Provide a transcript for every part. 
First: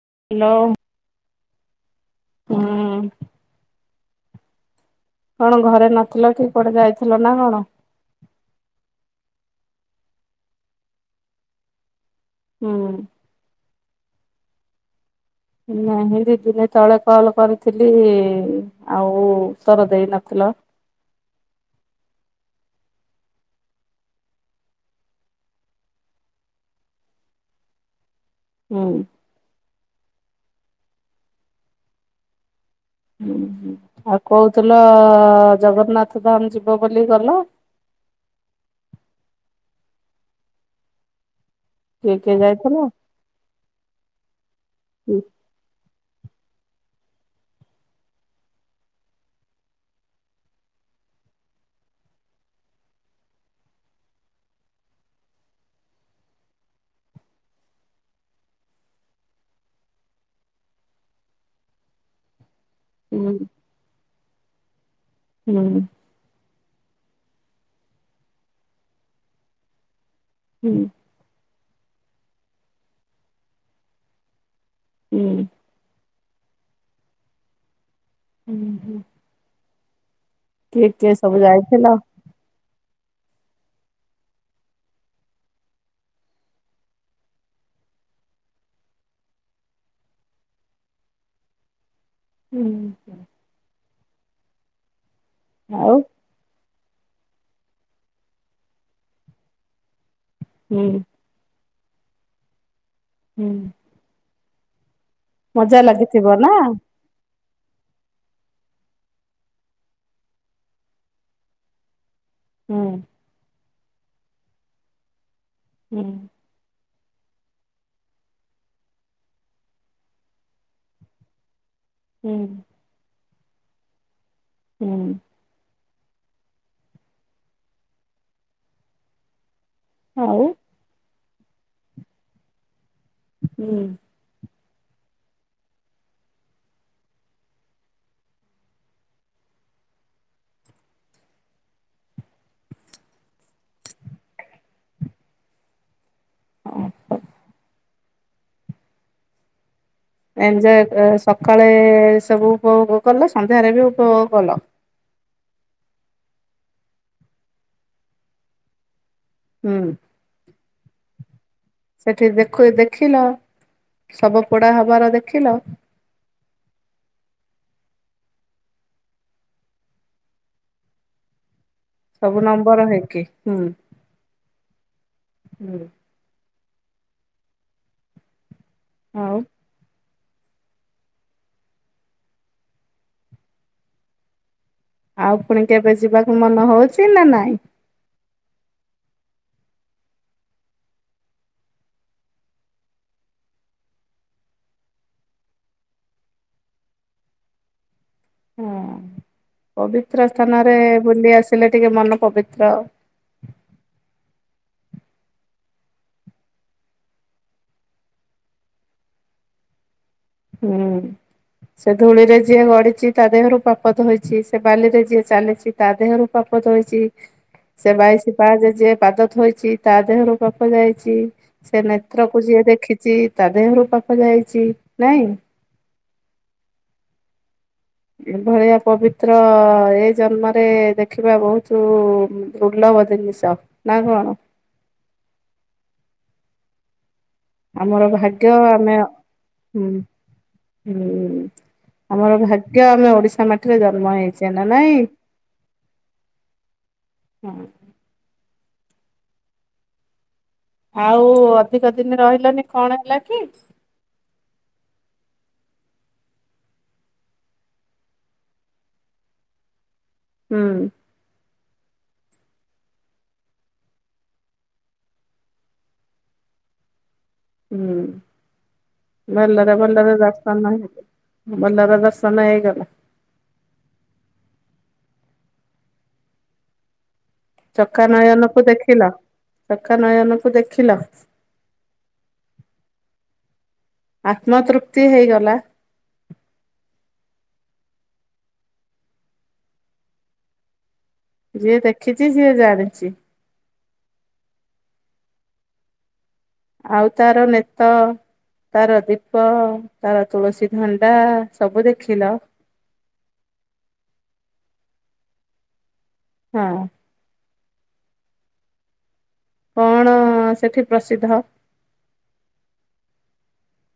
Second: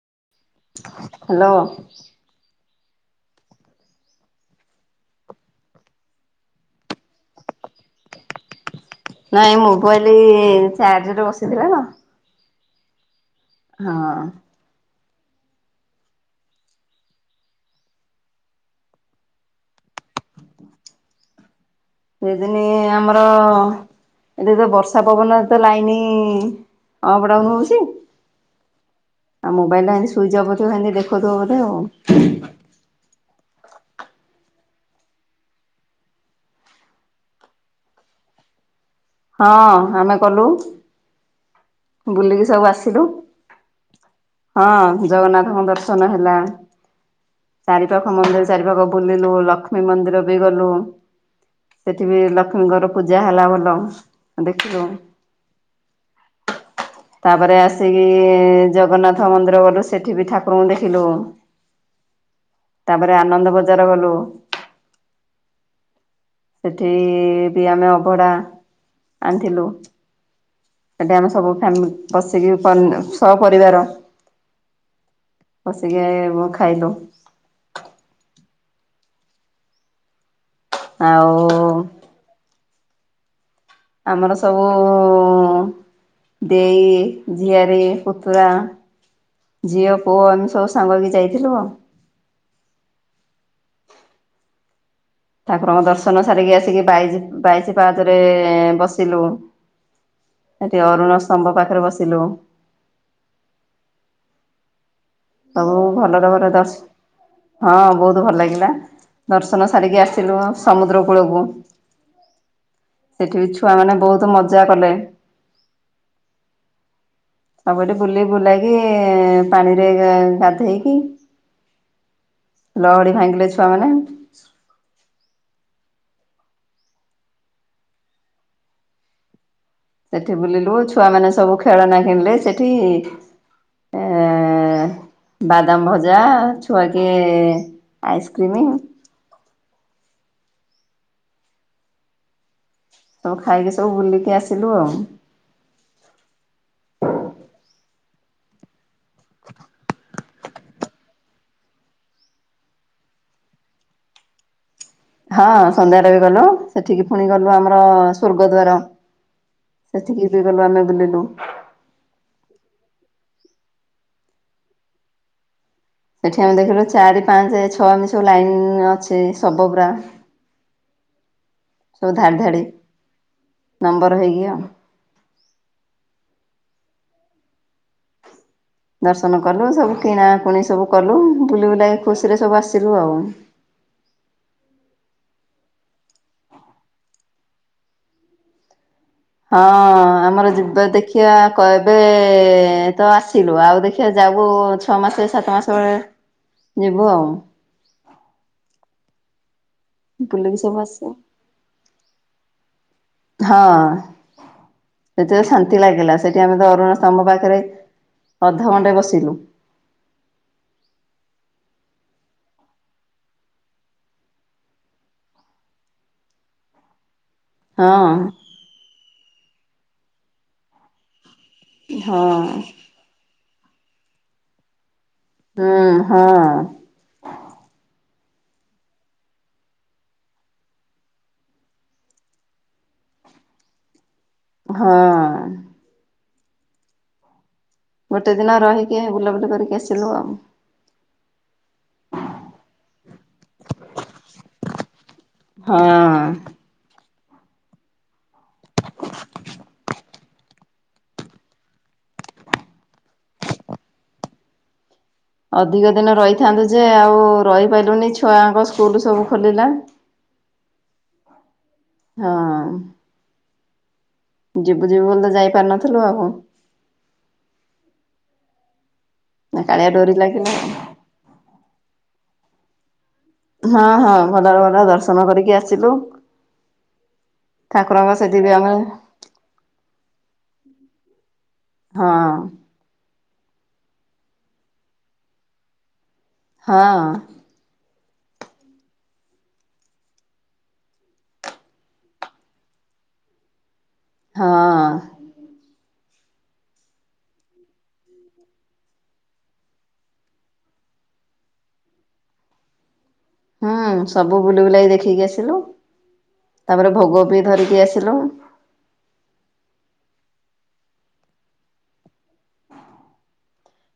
[unintelligible] Hello. ହୁଁ କଣ ଘରେ ନଥିଲ କି କୁଆଡ଼େ ଯାଇଥିଲ ନା କଣ? ନାଇଁ ମୋବାଇଲି ଚାର୍ଜରରେ ବସିଥିଲା ତ। ହୁଁ। ହଁ। ନାଁ ଦିଦିନ ତଳେ କଲ କରିଥିଲି ଆଉ ଉତ୍ତର ଦେଇନଥିଲେ। ହ୍ୟାଲୋ। ସେଦିନି ଆମର ଏଠି ତ ବର୍ଷା ପବନରେ ତ ଲାଇନ ଅପ୍ ଡାଉନ ହଉଛି ହୁଁ ଆଉ ମୋବାଇଲ ଟା ଏତି ସୁଇଚ ଅଫ ଥିବ ଏମତି ଦେଖୁଥିବ ବୋଧେ ଆଉ ଆଉ କହୁଥିଲ ଜଗନ୍ନାଥ ଧାମ ଯିବ ବୋଲି ଗଲ? [inaudible] ହଁ ଆମେ ଗଲୁ। କିଏ କିଏ ବୁଲିକି ସବୁ ଯାଇଥିଲ? ଆସିଲୁ ହଁ ହୁଁ ଜଗନ୍ନାଥଙ୍କ ଦର୍ଶ ନ ହେଲା। ଚାରି ପାଖ ମନ୍ଦିର ଚାରି ପାଖ ବୁଲିଲୁ ଲକ୍ଷ୍ମୀ ମନ୍ଦିର ବି ଗଲୁ। ସେଠି ବି ଲକ୍ଷ୍ମୀଙ୍କର ପୂଜା ହେଲା ଭଲ ଦେଖିଲୁ। [inaudible] ତାପରେ ଆସିକି ଜଗନ୍ନାଥ ମନ୍ଦିର ଗଲୁ ସେଠି ବି ଠାକୁରଙ୍କୁ ଦେଖିଲୁ। [inaudible] ତାପରେ ହୁଁ ଆନନ୍ଦ ବଜାର ଗଲୁ। ହୁଁ। ସେଠି ବି ଆମେ ଅବଢା ଆଣିଥିଲୁ। ହୁଁ ସେଠି ଆମେ ସବୁ ଫ୍ୟାମି ବସିକି ସହପରିବାର ହୁଁ ବସିକି ଖାଇଲୁ। ଉଁ ହୁଁ। କିଏ-କିଏ ଆଉ ସବୁ ଯାଇଥିଲ? ଆମର ସବୁ ଦେଇ, ଝିଆରୀ, ପୁତୁରା ଝିଅ, ପୁଅ ଏମିତି ସବୁ ସାଙ୍ଗ ହେଇକି ଯାଇଥିଲୁ ଆଉ। ହୁଁ। ଠାକୁରଙ୍କ ଆଉ ଦର୍ଶନ ସାରିକି ଆସିକି ବାଇଶ ବାଇଶି ପାହଚରେ ବସିଲୁ। ସେଠି ହୁଁ ଅରୁଣ ସ୍ତମ୍ଭ ପାଖରେ ବସିଲୁ଼। ହୁଁ ସବୁ ମଜା ଭଲରେ ଲାଗିଥିବ ଭଲ ନା? ଦର୍ଶ ହଁ ବହୁତ ଭଲ ଲାଗିଲା। ଲା ଦର୍ଶନ ସାରିକି ଆସିଲୁ ସମୁଦ୍ର କୂଳକୁ। ହୁଁ ସେଠି ବି ଛୁଆମାନେ ବହୁତ ମଜା କଲେ। ହୁଁ। ସବୁଠି ବୁଲିି ବୁଲାଇକି ପାଣିରେ ଅ ଗାଧେଇକି ହୁଁ ଲହଡି ଭାଙ୍ଗିଲେ ଛୁଆମାନେ। ହୁଁ ସେଠି ଆଉ ବୁଲିଲୁ ଛୁଆ ମାନେ ସବୁ ଖେଳନା କିଣିଲେ ସେଠି ଏ ହୁଁ ବାଦାମ ଭଜା ଛୁଆ କିଏ ଆଇସ୍କ୍ରିମ ତଉ ଖାଇକି ସବୁ ବୁଲିକି ଆସିଲୁ ଆଉ। ଏଞ୍ଜୟ୍ ସକାଳେ ସବୁ ଉପଭୋଗ କଲ ସନ୍ଧ୍ୟାରେ ବି ଉପଭୋଗ କଲ। ହଁ ସନ୍ଧ୍ୟାରେ ବି ଗଲୁ ସେଠିକି ପୁଣି ଗଲୁ ଆମର ସ୍ୱର୍ଗଦ୍ୱାର ହୁଁ ସେଠିକି ବି ଗଲୁ ଆମେ ବୁଲିଲୁ ସେଠି ଦେଖୁ ଦେଖିଲ ସବ ପୋଡା ହବାର ଦେଖିଲ? ସେଠି ଆମେ ଦେଖିଲୁ ଚାରି ପାଞ୍ଚ ଛଅ ଏମିତି ସବୁ ଲାଇନ୍ ଅଛି ଶବ ଗୁରା। ସବୁ ନମ୍ବର ହେଇକି ହୁଁ -ହୁଁ। ନମ୍ବର ହେଇକି ଆଉ। ଆଉ ଦର୍ଶନ କଲୁ ସବୁ କିଣାକୁଣି ସବୁ କଲୁ ବୁଲି ବୁଲାକି ଖୁସିରେ ସବୁ ଆସିଲୁ ଆଉ। ଆଉ ପୁଣି କେବେ ଯିବାକୁ ମନ ହଉଛି ନା ନାଇଁ? ହଁ ଆମର ଯିବା ଦେଖିଆ କ ଏବେ ତ ଆସିଲୁ ଆଉ ଦେଖିଆ ଯା [unintelligible] ଛଅ ମାସେ ସାତ ମାସେ [unintelligible] ଯିବୁ ଆଉ। ହୁଁ। ପବିତ୍ର ବୁଲିକି ସ୍ଥାନରେ ସବୁ ଆସିବୁ। ବୁଲି ଆସିଲେ ଟିକେ ମନ ପବିତ୍ର। ହଁ ସେଠି ତ ଶାନ୍ତି ଲାଗିଲା, ସେଠି ଆମେ ତ ଅରୁଣସ୍ତମ୍ଭ ପାଖରେ ଅଧଘଣ୍ଟେ ବସିଲୁ। ହୁଁ। ସେ ଧୂଳିରେ ଯିଏ ଗଡିଛି ତା ଦେହରୁ ପାପ ଧୋଇଛି। ସେ ବାଲିରେ ଯିଏ ଚାଲିଛି ତା ଦେହରୁ ପାପ ପାପ ଧୋଇଛି। ସେ ବାଇଶି ହଁ ପାହଚରେ ଯିଏ ପାଦ ଥୋଇଛି ତା ଦେହରୁ ପାପ ଯାଇଛି। ସେ ନେତ୍ରକୁ ହଁ। ଯିଏ ଦେଖିଛି ତା ଦେହରୁ ପାପ ଯାଇଛି। ନାଇଁ। ହୁଁ - ହଁ। ଏଭଳିଆ ପବିତ୍ର ଏ ଜନ୍ମରେ ଦେଖିବା ବହୁତ ଦୁର୍ଲ ଭ ଜିନିଷ ନା କଣ? ହଁ। ଆମର ଗୋଟେ ଭାଗ୍ୟ ଦିନ ଆମେ ରହିକି ବୁଲାବୁଲି କରିକି ହୁଁ ଆସିଲୁ ଆଉ। - ହୁଁ। ଆମର ଭାଗ୍ୟ ଆମେ ଓଡିଶା ମାଟିରେ ଜନ୍ମ ହେଇଛେ ନା ନାଇଁ। ହଁ। ହୁଁ। ଆଉ ଅଧିକଦିନ ରହିଲନି କଣ ହେଲା କି? ଅଧିକ ଦିନ ରହିଥାନ୍ତୁ ଯେ, ଆଉ ରହିପାରିଲୁନି ଛୁଆଙ୍କ ସ୍କୁଲ ସବୁ ଖୋଲିଲା। ହୁଁ। ହଁ। ଯିବୁ ଯିବୁ ବୋଲିତ ଯାଇ ପାରୁନଥିଲୁ ଆଉ ହୁଁ ଭଲରେ କାଳିଆ ଡୋରି ଭଲରେ ଲାଗିଲା ଆଉ ଦର୍ଶନ ହେଇଛି, ଭଲରେ ଦର୍ଶନ ସମୟ ହେଇଗଲା। ହଁ ହଁ ଭଲରେ ଭଲରେ ଦର୍ଶନ କରିକି ଆସିଲୁ। ଚକା ଠାକୁରଙ୍କ ସେଠି ବି ନୟନକୁ ଆମେ ଦେଖିଲ ଚକା ନୟନକୁ ଦେଖିଲ। ହଁ। ଆତ୍ମା ତୃପ୍ତି ହେଇଗଲା। ହଁ। ଯିଏ ଦେଖିଛି ସିଏ ଜାଣିଛି। ହ ଅଁ ଆଉ ତାର ନେତ ତାର ଦୀପ ତାର ତୁଳସୀଧଣ୍ଡା ସବୁ ଦେଖିଲ? ହୁଁ ସବୁ ବୁଲି ବୁଲାକି ଦେଖିକି ଆସିଲୁ ହଁ। ତାପରେ ଭୋଗ ବି ଧରିକି ପି ଆସିଲୁ। କଣ ସେଠି ପ୍ରସିଦ୍ଧ।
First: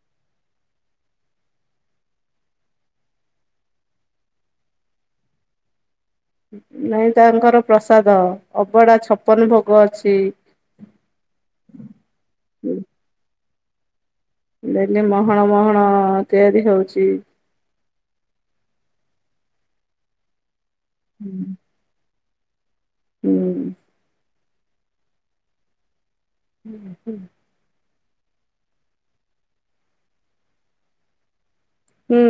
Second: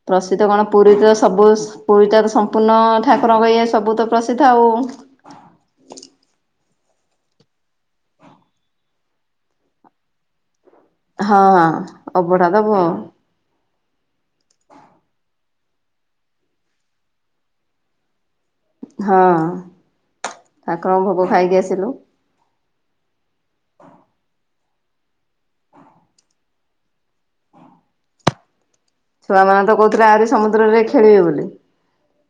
ପ୍ରସିଦ୍ଧ କଣ ପୁରୀ ତ ସବୁ ପୁରୀଟା ସମ୍ପୂର୍ଣ୍ଣ ଠାକୁରଙ୍କ ଇଏ ସବୁ ତ ପ୍ରସିଦ୍ଧ ଆଉ ଉଁ ହୁଁ [inaudible] ନାଇଁ ତାଙ୍କର ପ୍ରସାଦ ଅବଢା ଛପନ ଭୋଗ ଅଛି। ହଁ ଅବଢା ଦବ। ଡେଲି ମହଣ ମହଣ ତିଆରି ହଉଚି। ହଁ ତାଙ୍କର ଭୋଗ ଖାଇକି ଆସିଲୁ। ହୁଁ [inaudible] ହୁଁହୁଁ ଛୁଆମାନେ ତ କହୁଥିଲେ ଆହୁରି ସମୁଦ୍ରରେ ଖେଳିବେ ବୋଲି। ହୁଁ,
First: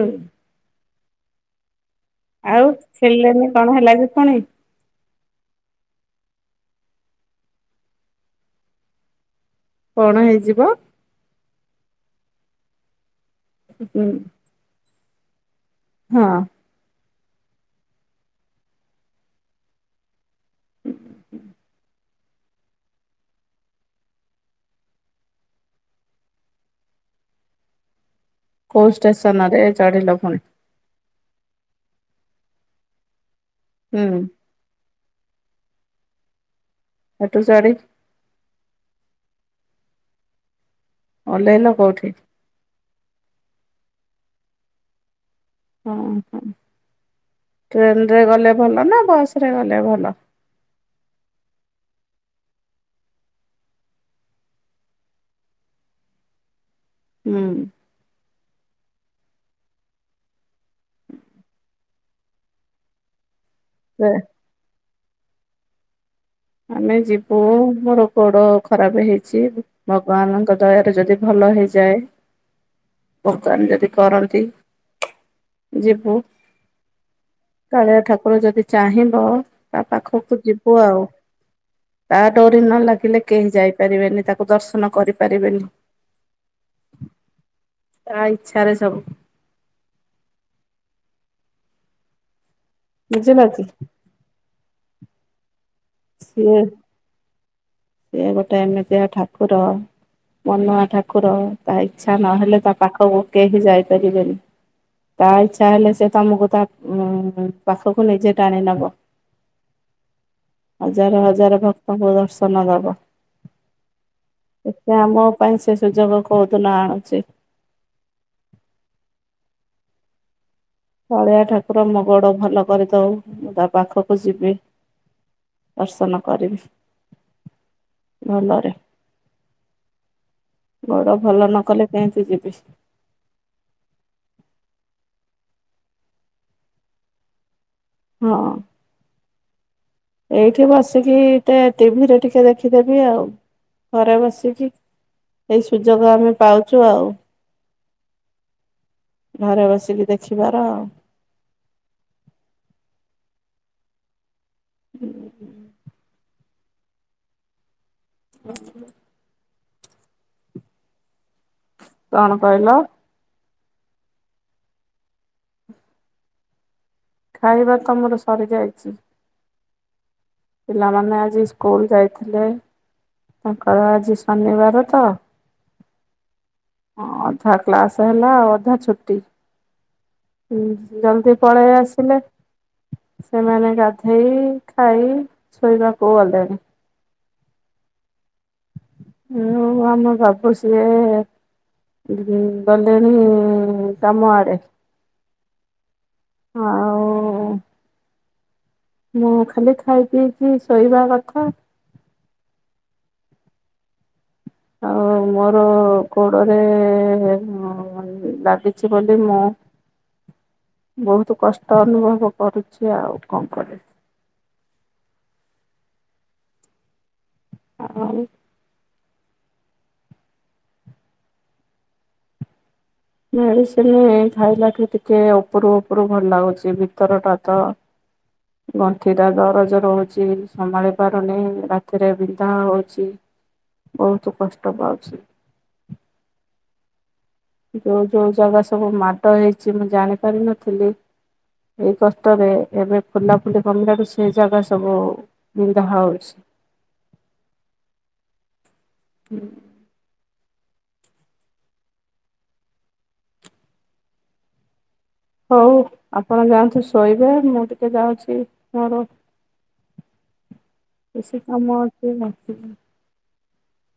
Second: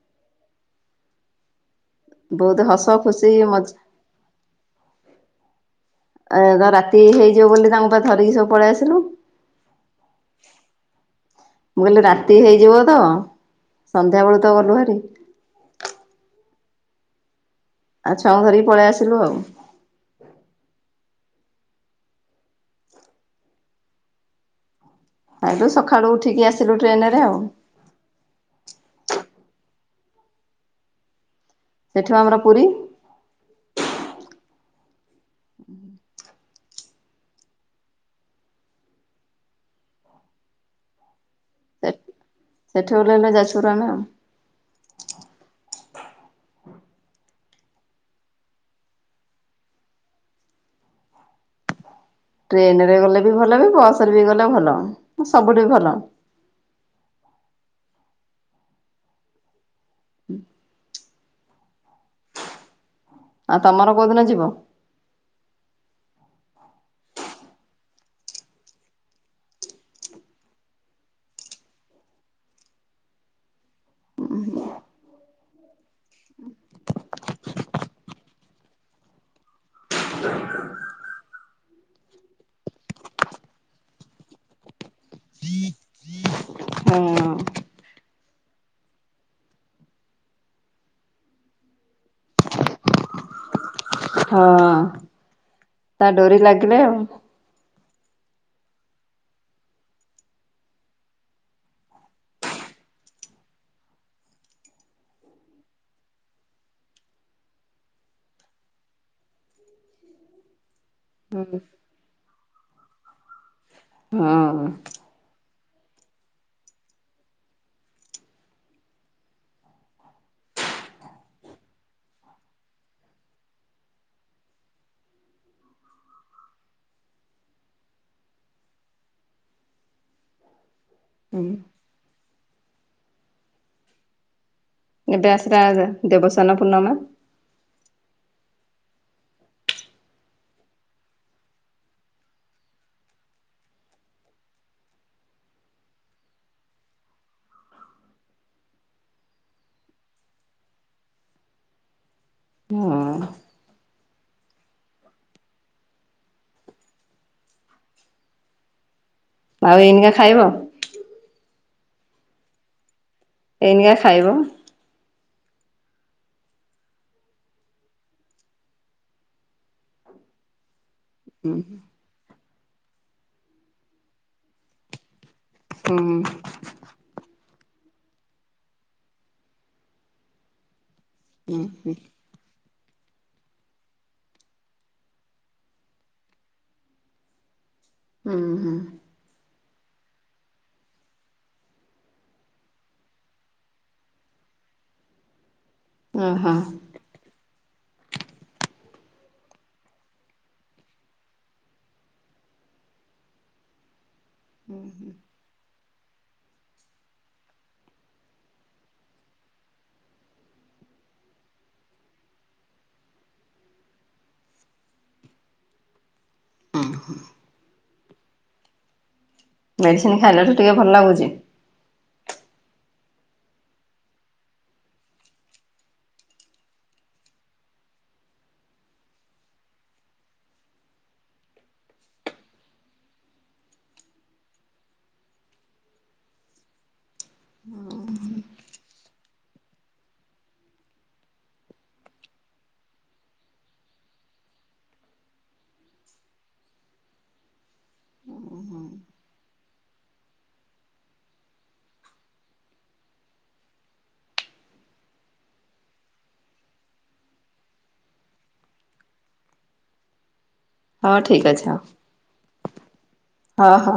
ବହୁତ ଆଉ ହସ ଖୁସି ଖେଳିଲେନି କଣ ହେଲା କି ପୁଣି ମଜା ଏ ତ ରାତି ହେଇଯିବ ବୋଲି ତାଙ୍କୁପା ଧରିକି ସବୁ ପଳେଇ ଆସିଲୁ। କଣ ହେଇଯିବ। ମୁଁ କହିଲି ରାତି ହେଇଯିବ ତ ହୁଁ ସନ୍ଧ୍ୟା ବେଳୁ ତ ଗଲୁ ଭାରି ହଁ, ଆଉ ଛୁଆଙ୍କୁ ଧରିକି ପଳେଇ ଆସିଲୁ ଆଉ। ହୁ ହୁଁ ଆଠୁ ସକାଳୁ ଉଠିକି ଆସିଲୁ ଟ୍ରେନରେ ଆଉ କଉ ଷ୍ଟେସନରେ ଚଢ଼ିଲ ଫୁଣି? ସେଠୁ ଆମର ପୁରୀ। ହୁଁ, ହେଠୁ ସରି ଓହ୍ଲେଇଲ କୋଉଠି? ସେଠୁ ଓହ୍ଲେଇଲେ ଯାଜପୁର ରୋଡ଼ରେ ଆଉ। ହଁ ହୁଁ, ଟ୍ରେନ ରେ ଗଲେ ଭଲ ନା ବସ ରେ ଗଲେ ଭଲ। ଟ୍ରେନ ରେ ଗଲେ ବି ଭଲ ବି ବସ ରେ ବି ଗଲେ ଭଲ ସବୁଠି ଭଲ। ହୁଁ, ହୁଁ, ଆଉ ତମର ଯେ କୋଉଦିନ ଯିବ? ଆମେ ଯିବୁ ମୋର ଗୋଡ ଖରାପ ହେଇଛି ଭଗବାନଙ୍କ ଦୟାରେ ଯଦି ଭଲ ଭଲ ହେଇଯାଏ ଭଗବାନ ଯଦି କରନ୍ତି ଯିବୁ। କାଳିଆ ଠାକୁର ଯଦି ଚାହିଁବ ତା ପାଖକୁ ଯିବୁ ଆଉ। ତା ଡୋରି ନ ଲାଗିଲେ କେହି ଯାଇପାରିବେନି ତାକୁ ଦର୍ଶନ କରିପାରିବେନି। ହଁ। ତା ଇଛାରେ ସବୁ। ବୁଝିଲ କି? ହଁ ଅଁ ତା ଡୋରି ସିଏ ଲାଗିଲେ ଆଉ ସିଏ ଗୋଟେ ଏମିତିଆ ଠାକୁର। ମନୁଆ ଠାକୁର ତା ଇଚ୍ଛା ନହେଲେ ତା ପାଖକୁ କେହିି ଯାଇପାରିବେନି। ତା ଇଚ୍ଛା ହେଲେ ସେ ତମକୁ ତା ଉ ପାଖକୁ ନିଜେ ଟାଣି ନବ। ହଜାର ହୁଁ। ହଜାର ଭକ୍ତଙ୍କୁ ଦର୍ଶନ ଦବ। ଏତେ ଆମ ହଁ। ପାଇଁ ସେ ସୁଯୋଗ କୋଉ ତୁନ ଆଉଚି। କାଳିଆ ଠାକୁର ମୋ ଗୋଡ ଭଲ କରିଦଉ ମୁଁ ତା ପାଖକୁ ଯିବି। ଦର୍ଶନ କରିବି। ଭଲରେ। ଗୋଡ ଭଲ ହୁଁ ନ କଲେ କେଇଁତି ଯିବି। ଏବେ ଆସିରାରେ ଯେ ଦେବସାନ ପୂର୍ଣ୍ଣମା। ହଁ। ଏଇଠି ବସିକି ଟେ- ଟିଭିରେ ଟିକେ ଦେଖିଦେବି ଆଉ। ଘରେ ବସିକି ଏଇ ସୁଯୋଗ ଆମେ ପାଉଚୁ ଆଉ। ଘରେ ବସିକି ଦେଖିବାର। ହଁ [unintelligible] [unintelligible] ଆଉ ଏଇନିକା ଖାଇବ? କଣ କହିଲ? ଏଇନିକା ଖାଇବ? ଖାଇବା ତୋମର ସରିଯାଇଚି? ପିଲାମାନେ ଆଜି ହୁଁ ସ୍କୁଲ୍ ଯାଇଥିଲେ। ତାଙ୍କର ଆଜି ଶନିବାର ତ ହଁ, ହଁ। ଥା କ୍ଲାସ୍ ହେଲା ଆଉ ଅଧା ଛୁଟି। ଉଁ, ଜଲଦି ପଳେଇ ହୁଁ। ଆସିଲେ। ସେମାନେ ଗାଧେଇ, ଖାଇ ଶୋଇବାକୁ ଗଲେଣି। ଅଁ, ହଁ। ଆଉ ଆମ ବାବୁ ସିଏ [unintelligible] ଗଲେଣିି କାମ ଆଡେ। ଓ ହୋ। ଆଉ ମୁଁ ଖାଲି ଖାଇ ପିଇକି ଶୋଇବା କଥା। ଆଉ ମୋର ଗୋଡରେ ଅଁ, ଲାଗିଛି ବୋଲି ମୁଁ ବହୁତ କଷ୍ଟ ଅନୁଭବ କରୁଛି। ଆଉ କଣ କରେ। ଅଁ, ହଁ। ଆଉ ମେଡିସିନ୍ ଖାଇଲାଠୁ ଟିକେ ଭଲ ଲାଗୁଚି। ମେଡିସିନି ଖାଇଲାଠୁ ଟିକେ ଉପରୁ ଉପରୁ ଭଲ ଲାଗୁଚି। ଭିତର ଟା ତ ଗଣ୍ଠି ଟା ଦରଜ ରହୁଚି। ସମ୍ଭାଳି ପାରୁନି, ରାତିରେ ବିନ୍ଧା ହଉଛି। ବହୁତ କଷ୍ଟ ପାଉଛି। ଯୋଉ ଯୋଉ ଜାଗା ସବୁ ମାଡ ହେଇଛି ମୁଁ ଜାଣିପାରିନଥିଲି ଏଇ କଷ୍ଟରେ ଏବେ ଫୁଲା ଫୁଲି କମିଲାଠୁ ସେ ଜାଗା ସବୁ ବିନ୍ଧା ହଉଛି। ହୁଁ। ହଉ ଆପଣ ଯାଆନ୍ତୁ ଶୋଇବେ। ମୁଁ ଟିକେ ଯାଉଛି ମୋର ହଁ ବେଶି କାମଟି ନଥିଲା। ହୋ, ହୋ।